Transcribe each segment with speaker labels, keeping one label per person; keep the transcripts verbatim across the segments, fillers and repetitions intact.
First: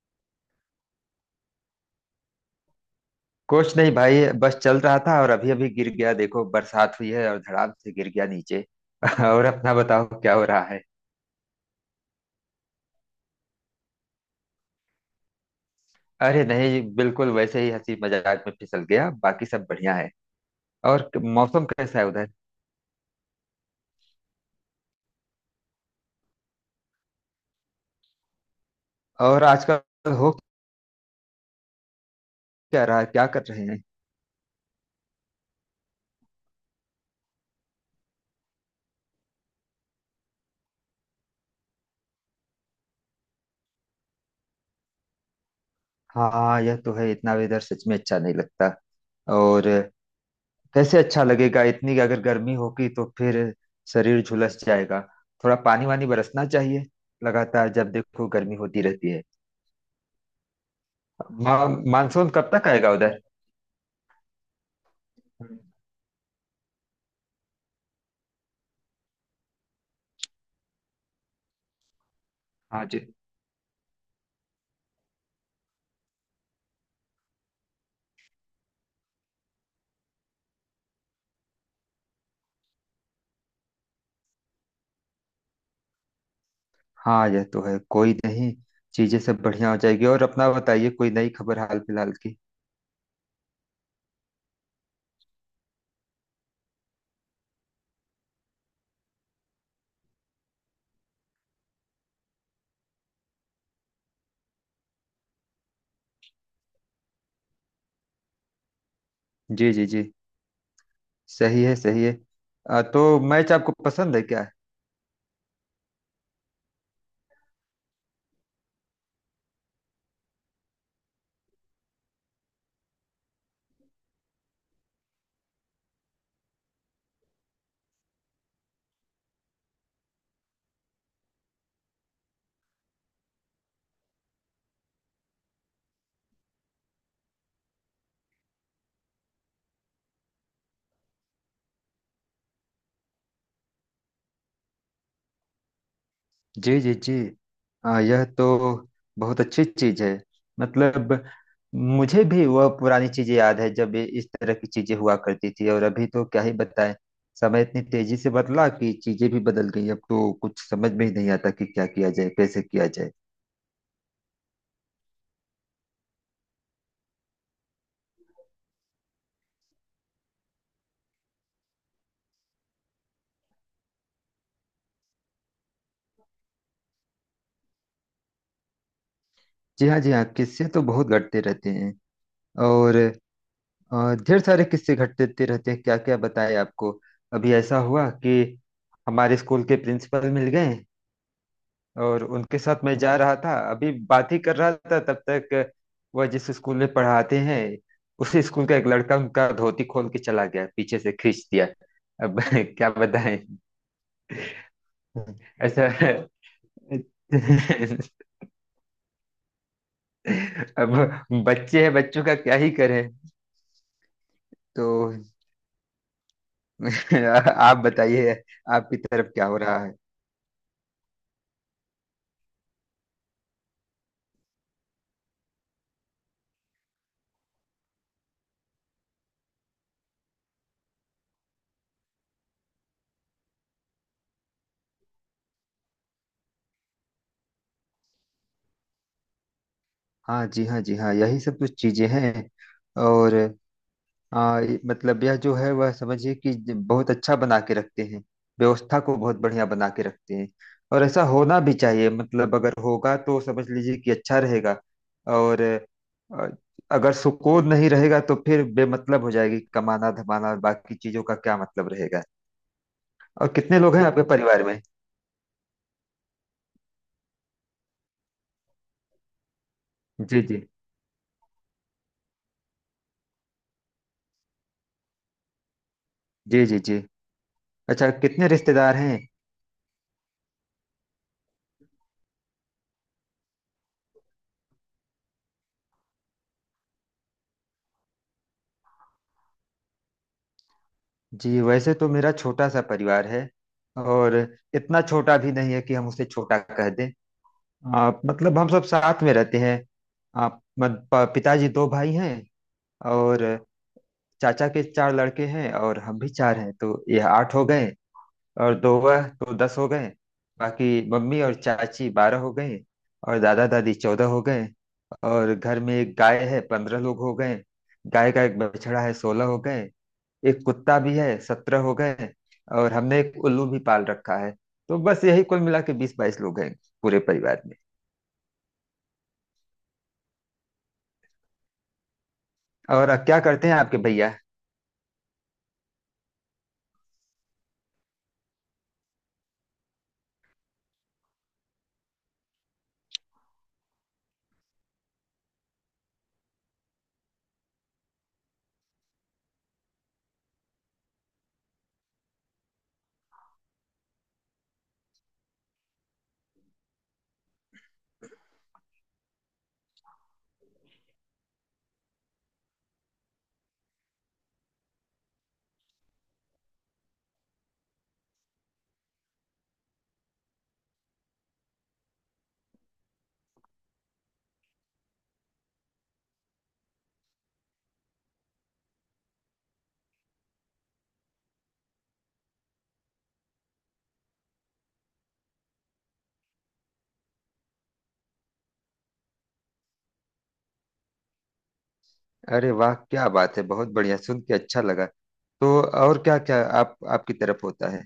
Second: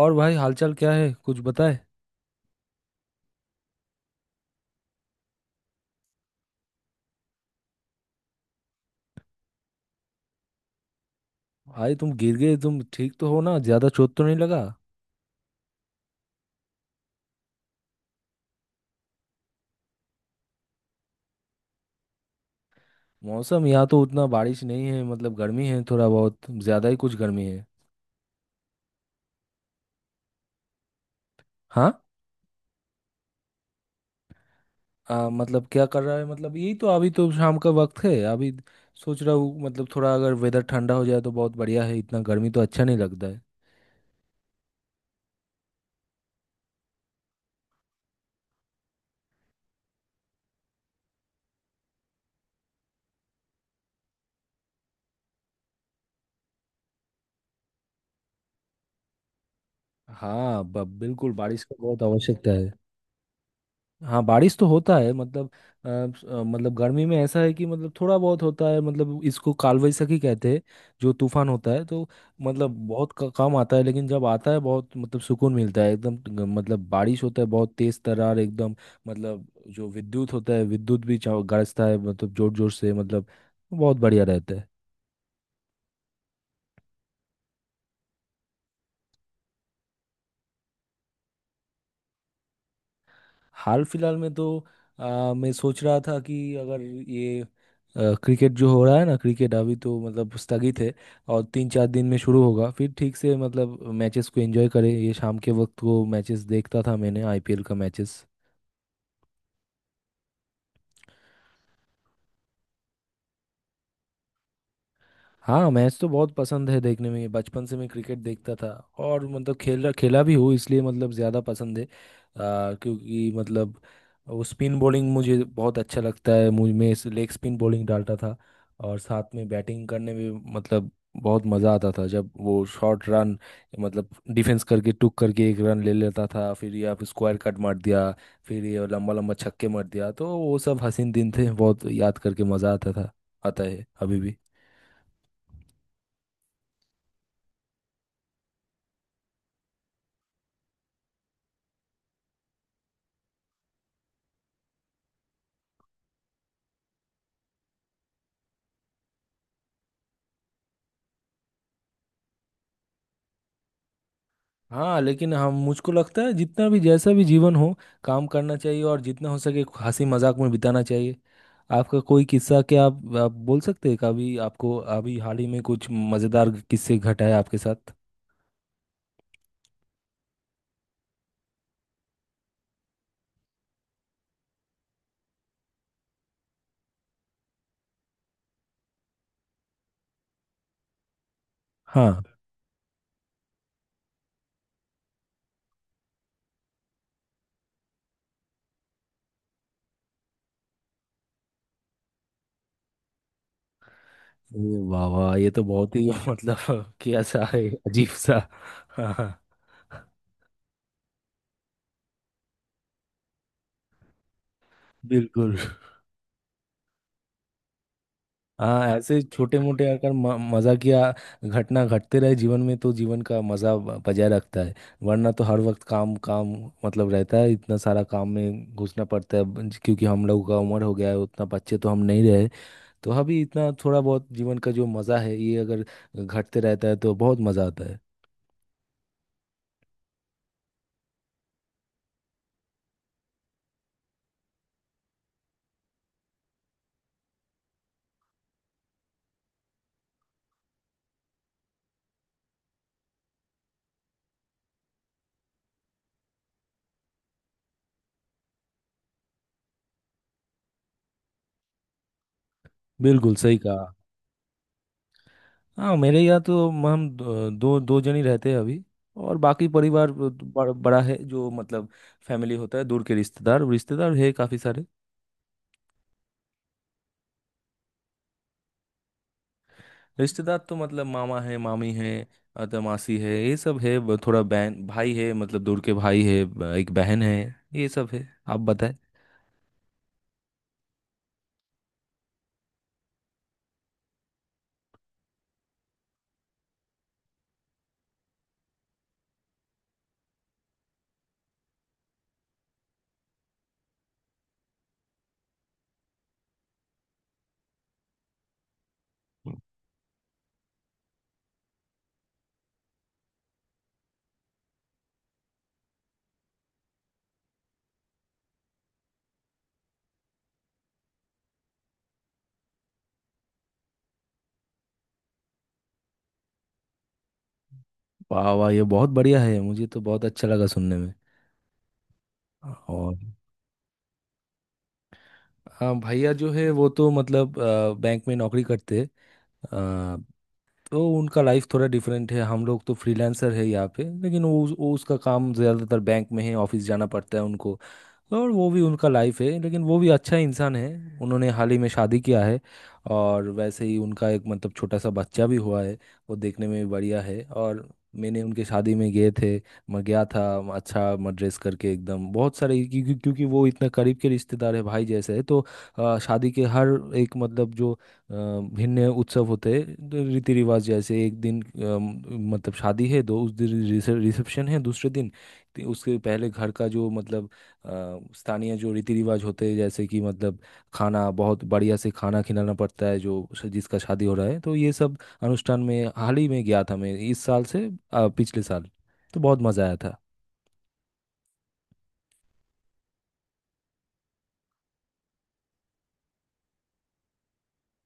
Speaker 1: और भाई हालचाल क्या है, कुछ बताए?
Speaker 2: कुछ नहीं भाई। बस चल रहा था और अभी अभी गिर गया। देखो बरसात हुई है और धड़ाम से गिर गया नीचे। और अपना बताओ क्या हो रहा है?
Speaker 1: भाई तुम गिर गए, तुम ठीक तो हो ना? ज्यादा चोट तो नहीं लगा?
Speaker 2: अरे नहीं, बिल्कुल वैसे ही हंसी मजाक में फिसल गया। बाकी सब बढ़िया है। और मौसम कैसा है उधर?
Speaker 1: मौसम यहाँ तो उतना बारिश नहीं है, मतलब गर्मी है, थोड़ा बहुत ज्यादा ही कुछ गर्मी है।
Speaker 2: और आजकल हो
Speaker 1: हाँ।
Speaker 2: क्या रहा है, क्या कर रहे हैं?
Speaker 1: आ, मतलब क्या कर रहा है, मतलब यही तो, अभी तो शाम का वक्त है अभी। सोच रहा हूँ, मतलब थोड़ा अगर वेदर ठंडा हो जाए तो बहुत बढ़िया है, इतना गर्मी तो अच्छा नहीं लगता है।
Speaker 2: हाँ, यह तो है। इतना वेदर सच में अच्छा नहीं लगता। और कैसे अच्छा लगेगा? इतनी अगर गर्मी होगी तो फिर शरीर झुलस जाएगा। थोड़ा पानी वानी बरसना चाहिए। लगातार जब देखो गर्मी होती रहती है।
Speaker 1: हाँ ब- बिल्कुल, बारिश
Speaker 2: मा,
Speaker 1: का बहुत
Speaker 2: मानसून कब
Speaker 1: आवश्यकता
Speaker 2: तक
Speaker 1: है।
Speaker 2: आएगा उधर?
Speaker 1: हाँ, बारिश तो होता है, मतलब अ, स- अ, मतलब गर्मी में ऐसा है कि, मतलब थोड़ा बहुत होता है, मतलब इसको काल वैसाखी कहते हैं। जो तूफान होता है, तो मतलब
Speaker 2: हाँ जी
Speaker 1: बहुत क- कम आता है, लेकिन जब आता है बहुत, मतलब सुकून मिलता है एकदम, ग- मतलब बारिश होता है बहुत तेज तर्रार एकदम। मतलब जो विद्युत होता है, विद्युत भी चम- गरजता है, मतलब जोर जोर से, मतलब बहुत बढ़िया रहता है।
Speaker 2: हाँ, यह तो है। कोई नहीं, चीजें सब बढ़िया हो जाएगी। और अपना बताइए कोई नई खबर हाल फिलहाल की?
Speaker 1: हाल फिलहाल में तो अ, मैं सोच रहा था कि अगर ये अ, क्रिकेट जो हो रहा है ना, क्रिकेट अभी तो मतलब स्थगित है और तीन चार दिन में शुरू होगा, फिर ठीक से मतलब मैचेस को एंजॉय करें। ये शाम के वक्त को मैचेस देखता था मैंने, आईपीएल का मैचेस।
Speaker 2: जी जी जी, सही है सही है। अ, तो मैच आपको पसंद है क्या?
Speaker 1: हाँ, मैच तो बहुत पसंद है देखने में, बचपन से मैं क्रिकेट देखता था और मतलब खेला खेला भी हूँ, इसलिए मतलब ज़्यादा पसंद है, आ, क्योंकि मतलब वो स्पिन बॉलिंग मुझे बहुत अच्छा लगता है, मुझ मैं लेग स्पिन बॉलिंग डालता था। और साथ में बैटिंग करने में मतलब बहुत मज़ा आता था, जब वो शॉर्ट रन, मतलब डिफेंस करके टुक करके एक रन ले लेता था फिर, या फिर स्क्वायर कट मार दिया, फिर ये लंबा लंबा छक्के मार दिया, तो वो सब हसीन दिन थे, बहुत याद करके मज़ा आता था, आता है अभी भी।
Speaker 2: जी जी जी। अ, यह तो बहुत अच्छी चीज है। मतलब मुझे भी वह पुरानी चीजें याद है जब ये इस तरह की चीजें हुआ करती थी। और अभी तो क्या ही बताएं। समय इतनी तेजी से बदला कि चीजें भी बदल गई। अब तो कुछ समझ में ही नहीं आता कि क्या किया जाए, कैसे किया जाए।
Speaker 1: हाँ लेकिन, हम, मुझको लगता है जितना भी जैसा भी जीवन हो, काम करना चाहिए और जितना हो सके हंसी मजाक में बिताना चाहिए। आपका कोई किस्सा, क्या आप, आप बोल सकते हैं कभी? आपको अभी हाल ही में कुछ मजेदार किस्से घटा है आपके साथ?
Speaker 2: जी हाँ जी हाँ, किस्से तो बहुत घटते रहते हैं। और अ, ढेर सारे किस्से घटते रहते हैं, क्या क्या बताएं आपको। अभी ऐसा हुआ कि हमारे स्कूल के प्रिंसिपल मिल गए।
Speaker 1: हाँ,
Speaker 2: और उनके साथ मैं जा रहा था, अभी बात ही कर रहा था, तब तक वह जिस स्कूल में पढ़ाते हैं उसी स्कूल का एक लड़का उनका धोती खोल के चला गया, पीछे से खींच दिया। अब क्या बताएं।
Speaker 1: ये वाह वाह, ये तो
Speaker 2: ऐसा।
Speaker 1: बहुत ही मतलब क्या सा है, अजीब सा। हाँ हाँ,
Speaker 2: अब बच्चे हैं, बच्चों का क्या ही करें। तो
Speaker 1: बिल्कुल।
Speaker 2: आप बताइए,
Speaker 1: हाँ,
Speaker 2: आपकी
Speaker 1: ऐसे
Speaker 2: तरफ क्या हो
Speaker 1: छोटे
Speaker 2: रहा
Speaker 1: मोटे
Speaker 2: है?
Speaker 1: अगर म- मजाकिया घटना घटते रहे जीवन में, तो जीवन का मजा ब- बजाय रखता है, वरना तो हर वक्त काम काम, मतलब रहता है, इतना सारा काम में घुसना पड़ता है ब- क्योंकि हम लोगों का उम्र हो गया है, उतना बच्चे तो हम नहीं रहे। तो अभी इतना थोड़ा बहुत जीवन का जो मजा है, ये अगर घटते रहता है तो बहुत मजा आता है।
Speaker 2: हाँ जी हाँ जी हाँ, यही सब कुछ चीजें हैं। और आ, ये- मतलब यह जो है वह समझिए कि ज- बहुत अच्छा बना के रखते हैं। व्यवस्था को बहुत बढ़िया बना के रखते हैं। और ऐसा होना भी चाहिए। मतलब अगर होगा तो समझ लीजिए कि अच्छा रहेगा। और अ, अगर सुकून नहीं रहेगा तो फिर बेमतलब हो जाएगी कमाना धमाना, और बाकी चीजों का क्या मतलब रहेगा।
Speaker 1: बिल्कुल
Speaker 2: और
Speaker 1: सही
Speaker 2: कितने
Speaker 1: कहा।
Speaker 2: लोग हैं आपके परिवार में?
Speaker 1: हाँ, मेरे यहाँ तो म- हम दो दो दो जन ही रहते हैं अभी, और बाकी परिवार ब-
Speaker 2: जी जी
Speaker 1: बड़ा बड़ा है, जो मतलब फैमिली होता है, दूर के रिश्तेदार रिश्तेदार है काफी सारे।
Speaker 2: जी। जी जी, अच्छा कितने रिश्तेदार हैं?
Speaker 1: रिश्तेदार तो मतलब मामा है, मामी है, अ, तो मासी है, ये सब है, ब- थोड़ा बहन भाई है, मतलब दूर के भाई है, ब- एक बहन है, ये सब है। आप बताएं।
Speaker 2: जी वैसे तो मेरा छोटा सा परिवार है। और इतना छोटा भी नहीं है कि हम उसे छोटा कह दें। आप मतलब हम सब साथ में रहते हैं। आप मत- प- पिताजी दो भाई हैं। और चाचा के चार लड़के हैं और हम भी चार हैं तो यह आठ हो गए। और दो वह तो दस हो गए। बाकी मम्मी और चाची बारह हो गए। और दादा दादी चौदह हो गए। और घर में एक गाय है, पंद्रह लोग हो गए। गाय का एक बछड़ा है, सोलह हो गए। एक कुत्ता भी है, सत्रह हो गए। और हमने एक उल्लू भी पाल रखा है। तो बस यही कुल मिला के बीस बाईस लोग हैं पूरे परिवार में।
Speaker 1: वाह वाह, ये बहुत बढ़िया है, मुझे तो बहुत अच्छा लगा सुनने में।
Speaker 2: और
Speaker 1: और
Speaker 2: अब क्या करते हैं आपके भैया?
Speaker 1: हाँ, भैया जो है वो तो मतलब अ, बैंक में नौकरी करते हैं, तो उनका लाइफ थोड़ा डिफरेंट है, हम लोग तो फ्रीलांसर है यहाँ पे, लेकिन वो, वो उसका काम ज़्यादातर बैंक में है, ऑफिस जाना पड़ता है उनको, और वो भी उनका लाइफ है, लेकिन वो भी अच्छा इंसान है। उन्होंने हाल ही में शादी किया है, और वैसे ही उनका एक मतलब छोटा सा बच्चा भी हुआ है, वो देखने में भी बढ़िया है। और मैंने उनके शादी में गए थे, मैं गया था, अच्छा मैं ड्रेस करके एकदम बहुत सारे, क्योंकि क्योंकि वो इतना करीब के रिश्तेदार है, भाई जैसे है तो। अ, शादी के हर एक मतलब, जो अ, भिन्न उत्सव होते हैं तो रीति रिवाज, जैसे एक दिन, अम, मतलब शादी है, दो उस दिन रिसे- रिसेप्शन है दूसरे दिन, ति- उसके पहले घर का, जो मतलब अ, स्थानीय जो रीति रिवाज होते हैं, जैसे कि मतलब खाना बहुत बढ़िया से खाना खिलाना पड़ता है जो श- जिसका शादी हो रहा है, तो ये सब अनुष्ठान में हाल ही में गया था मैं, इस साल से अ, पिछले साल, तो बहुत मज़ा आया था।
Speaker 2: अरे वाह, क्या बात है, बहुत बढ़िया, सुन के अच्छा लगा। तो और क्या क्या आप, आपकी तरफ होता है?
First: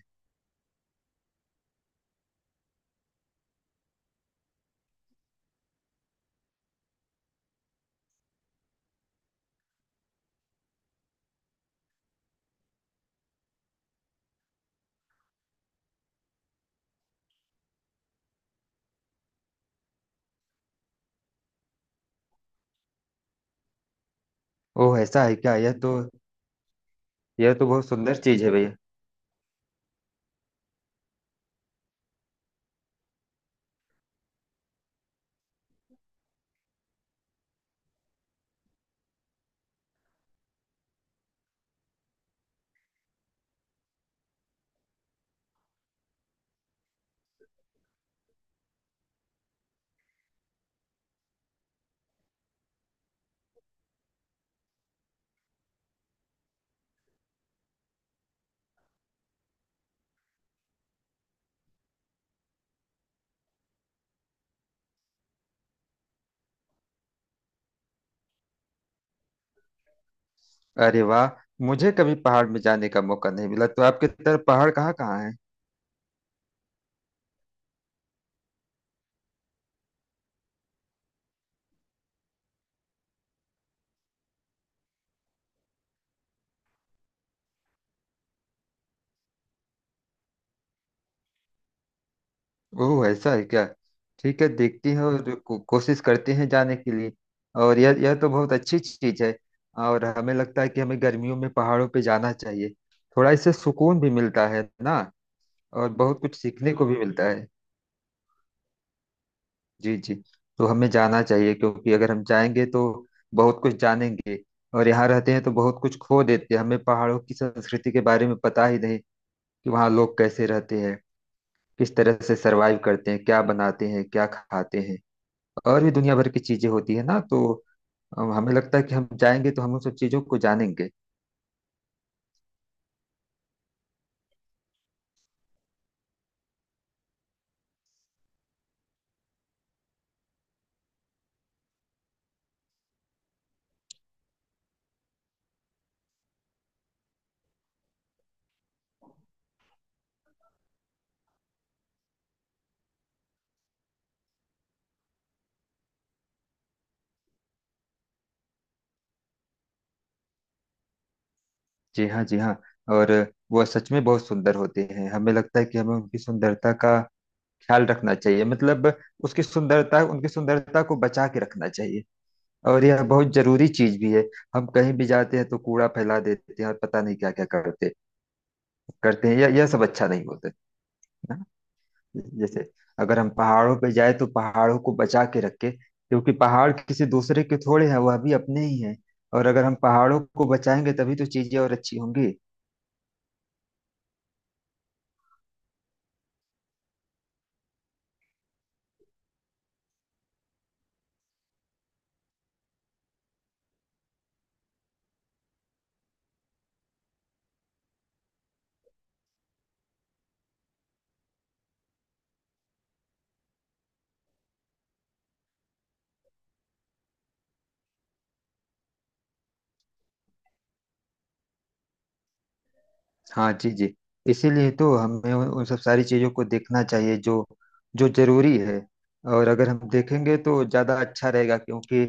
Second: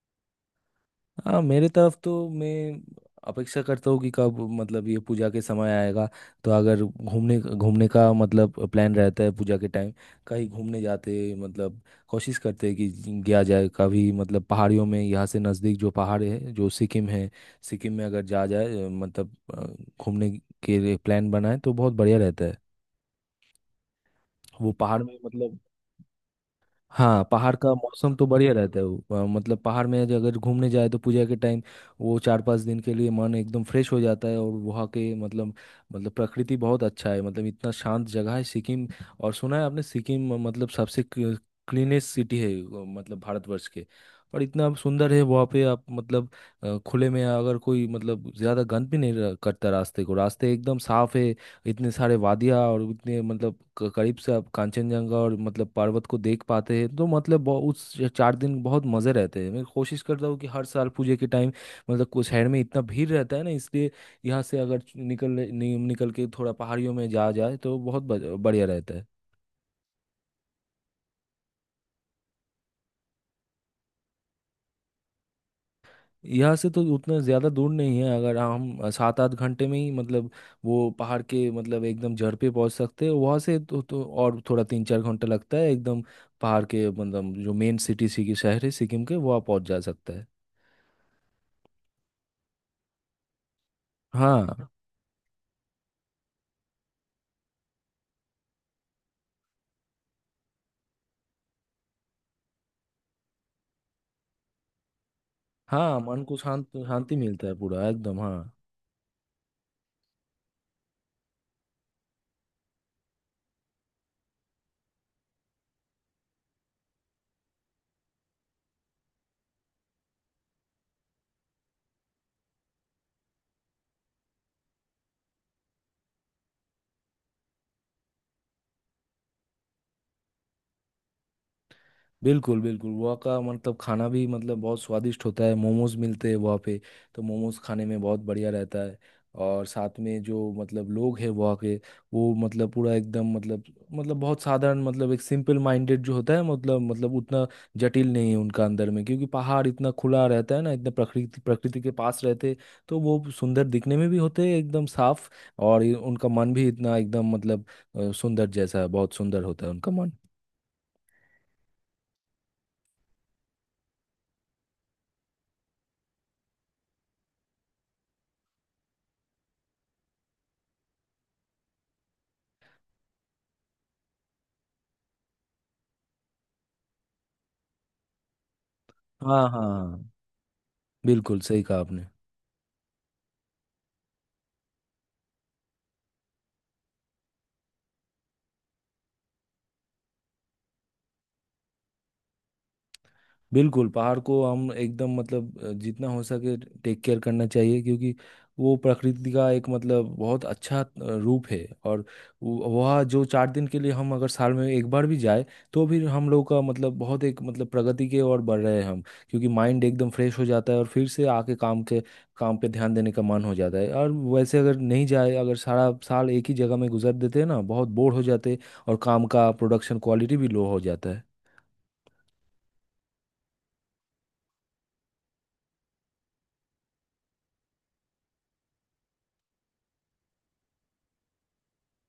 Speaker 1: हाँ, मेरे तरफ तो मैं अपेक्षा करता हूँ कि कब मतलब ये पूजा के समय आएगा, तो अगर घूमने घूमने का मतलब प्लान रहता है पूजा के टाइम, कहीं घूमने जाते मतलब, कोशिश करते हैं कि गया जाए कभी, मतलब पहाड़ियों में, यहाँ से नज़दीक जो पहाड़ है, जो सिक्किम है। सिक्किम में अगर जा जाए, मतलब अ, घूमने के लिए प्लान बनाए तो बहुत बढ़िया रहता है वो
Speaker 2: ओह,
Speaker 1: पहाड़ में,
Speaker 2: ऐसा है क्या?
Speaker 1: मतलब।
Speaker 2: यह तो,
Speaker 1: हाँ, पहाड़
Speaker 2: यह तो
Speaker 1: का
Speaker 2: बहुत
Speaker 1: मौसम
Speaker 2: सुंदर
Speaker 1: तो
Speaker 2: चीज है
Speaker 1: बढ़िया
Speaker 2: भैया।
Speaker 1: रहता है, वो, अ, मतलब पहाड़ में जो, अगर घूमने जाए तो पूजा के टाइम, वो चार पांच दिन के लिए मन एकदम फ्रेश हो जाता है, और वहाँ के मतलब, मतलब प्रकृति बहुत अच्छा है, मतलब इतना शांत जगह है सिक्किम। और सुना है आपने, सिक्किम मतलब सबसे क्लीनेस्ट सिटी है, अ, मतलब भारतवर्ष के। और इतना सुंदर है वहाँ पे, आप मतलब अ, खुले में अगर कोई मतलब ज़्यादा गंद भी नहीं र- करता, रास्ते को रास्ते एकदम साफ है, इतने सारे वादियाँ, और इतने मतलब क- करीब से आप कांचनजंगा, और मतलब पर्वत को देख पाते हैं, तो मतलब बहु- उस च- चार दिन बहुत मज़े रहते हैं। मैं कोशिश करता हूँ कि हर साल पूजे के टाइम, मतलब कुछ शहर में इतना भीड़ रहता है ना, इसलिए यहाँ से अगर निकल नि, निकल के थोड़ा पहाड़ियों में जा जाए तो बहुत ब- बढ़िया रहता है।
Speaker 2: अरे वाह, मुझे कभी पहाड़ में जाने का मौका नहीं मिला। तो आपकी तरफ पहाड़ कहाँ कहाँ है?
Speaker 1: यहाँ से तो उतना ज़्यादा दूर नहीं है, अगर हम सात आठ घंटे में ही मतलब वो पहाड़ के मतलब एकदम जड़ पे पहुँच सकते हैं, वहाँ से तो, तो और थोड़ा तीन चार घंटा लगता है, एकदम पहाड़ के मतलब जो मेन सिटी सिकी शहर है सिक्किम के, वहाँ पहुँच जा सकता है।
Speaker 2: ओह, ऐसा है क्या? ठीक है,
Speaker 1: हाँ
Speaker 2: देखते हैं और को, कोशिश करते हैं जाने के लिए। और यह यह तो बहुत अच्छी चीज है। और हमें लगता है कि हमें गर्मियों में पहाड़ों पे जाना चाहिए। थोड़ा इससे सुकून भी मिलता है ना। और
Speaker 1: हाँ,
Speaker 2: बहुत
Speaker 1: मन को
Speaker 2: कुछ
Speaker 1: शांत,
Speaker 2: सीखने को भी
Speaker 1: शांति
Speaker 2: मिलता
Speaker 1: मिलता
Speaker 2: है।
Speaker 1: है पूरा एकदम, हाँ।
Speaker 2: जी जी। तो हमें जाना चाहिए क्योंकि अगर हम जाएंगे तो बहुत कुछ जानेंगे। और यहाँ रहते हैं तो बहुत कुछ खो देते हैं। हमें पहाड़ों की संस्कृति के बारे में पता ही नहीं कि वहाँ लोग कैसे रहते हैं, किस तरह से सरवाइव करते हैं, क्या बनाते हैं, क्या खाते हैं। और भी दुनिया भर की चीजें होती है ना। तो अम, हमें लगता है कि हम जाएंगे तो हम उन सब चीजों को जानेंगे।
Speaker 1: बिल्कुल बिल्कुल, वहाँ का मतलब खाना भी मतलब बहुत स्वादिष्ट होता है, मोमोज मिलते हैं वहाँ पे, तो मोमोज खाने में बहुत बढ़िया रहता है। और साथ में जो मतलब लोग हैं वहाँ के, वो मतलब पूरा एकदम मतलब, मतलब बहुत साधारण, मतलब एक सिंपल माइंडेड जो होता है, मतलब मतलब उतना जटिल नहीं है उनका अंदर में, क्योंकि पहाड़ इतना खुला रहता है ना, इतना प्रकृति प्रकृति के पास रहते, तो वो सुंदर दिखने में भी होते हैं एकदम साफ, और ये- उनका मन भी इतना एकदम मतलब अ, सुंदर जैसा, बहुत सुंदर होता है उनका मन।
Speaker 2: जी हाँ जी हाँ। और वह सच में बहुत सुंदर होते हैं। हमें लगता है कि हमें उनकी सुंदरता का ख्याल रखना चाहिए। मतलब उसकी सुंदरता, उनकी सुंदरता को बचा के रखना चाहिए। और यह बहुत जरूरी चीज भी है। हम कहीं भी जाते हैं तो कूड़ा फैला देते हैं और पता नहीं क्या क्या करते करते हैं,
Speaker 1: हाँ
Speaker 2: यह यह सब अच्छा
Speaker 1: हाँ,
Speaker 2: नहीं होता है
Speaker 1: बिल्कुल
Speaker 2: ना।
Speaker 1: सही कहा आपने।
Speaker 2: जैसे अगर हम पहाड़ों पे जाए तो पहाड़ों को बचा के रखे, क्योंकि पहाड़ किसी दूसरे के थोड़े हैं, वह भी अपने ही हैं। और अगर हम पहाड़ों को बचाएंगे तभी तो चीजें और अच्छी होंगी।
Speaker 1: बिल्कुल, पहाड़ को हम एकदम मतलब अ, जितना हो सके टेक केयर करना चाहिए, क्योंकि वो प्रकृति का एक मतलब बहुत अच्छा अ, रूप है। और वो- वह जो चार दिन के लिए हम अगर साल में एक बार भी जाए, तो भी हम लोग का मतलब बहुत एक मतलब प्रगति के ओर बढ़ रहे हैं हम, क्योंकि माइंड एकदम फ्रेश हो जाता है, और फिर से आके काम के काम पे ध्यान देने का मन हो जाता है। और वैसे अगर नहीं जाए, अगर सारा साल एक ही जगह में गुजार देते हैं ना, बहुत बोर हो जाते हैं, और काम का प्रोडक्शन क्वालिटी भी लो हो जाता है।
Speaker 2: हाँ जी जी। इसीलिए तो हमें उन उन सब सारी चीजों को देखना चाहिए जो जो जरूरी है। और अगर हम देखेंगे तो ज्यादा अच्छा रहेगा, क्योंकि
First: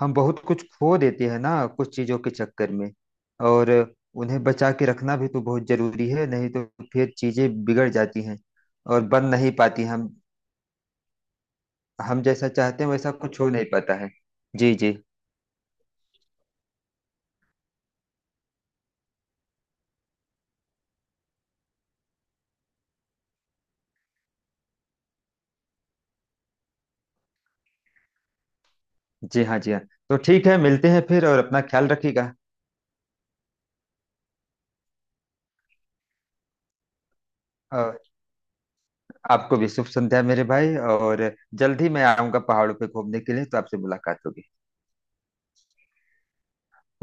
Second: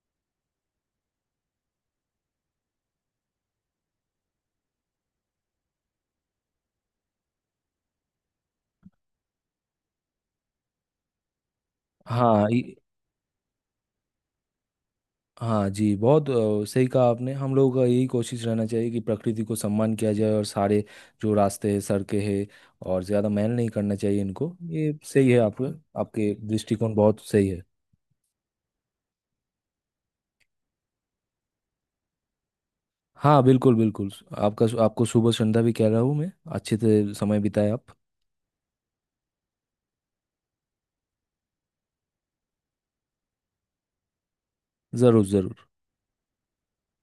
Speaker 2: हम बहुत कुछ खो देते हैं ना कुछ चीजों के चक्कर में। और उन्हें बचा के रखना भी तो बहुत जरूरी है, नहीं तो फिर चीजें बिगड़ जाती हैं। और बन नहीं पाती। हम हम
Speaker 1: हाँ
Speaker 2: जैसा
Speaker 1: ये-
Speaker 2: चाहते हैं वैसा कुछ हो नहीं पाता है। जी जी
Speaker 1: हाँ जी, बहुत अ, सही कहा आपने, हम लोगों का यही कोशिश रहना चाहिए कि प्रकृति को सम्मान किया जाए, और सारे जो रास्ते हैं, सड़कें हैं, और ज़्यादा मैल नहीं करना चाहिए इनको, ये सही है, आपके आपके दृष्टिकोण बहुत सही है।
Speaker 2: जी। हाँ जी हाँ, तो ठीक है मिलते हैं फिर, और अपना ख्याल रखिएगा।
Speaker 1: हाँ बिल्कुल बिल्कुल। आपका आपको शुभ संध्या भी कह रहा हूँ मैं, अच्छे से समय बिताए आप।
Speaker 2: और आपको भी शुभ संध्या मेरे भाई। और जल्द ही मैं आऊँगा पहाड़ों पे घूमने के लिए तो आपसे मुलाकात होगी।
Speaker 1: ज़रूर ज़रूर।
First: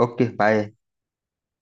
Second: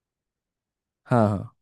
Speaker 2: Okay bye.
Speaker 1: हाँ हाँ।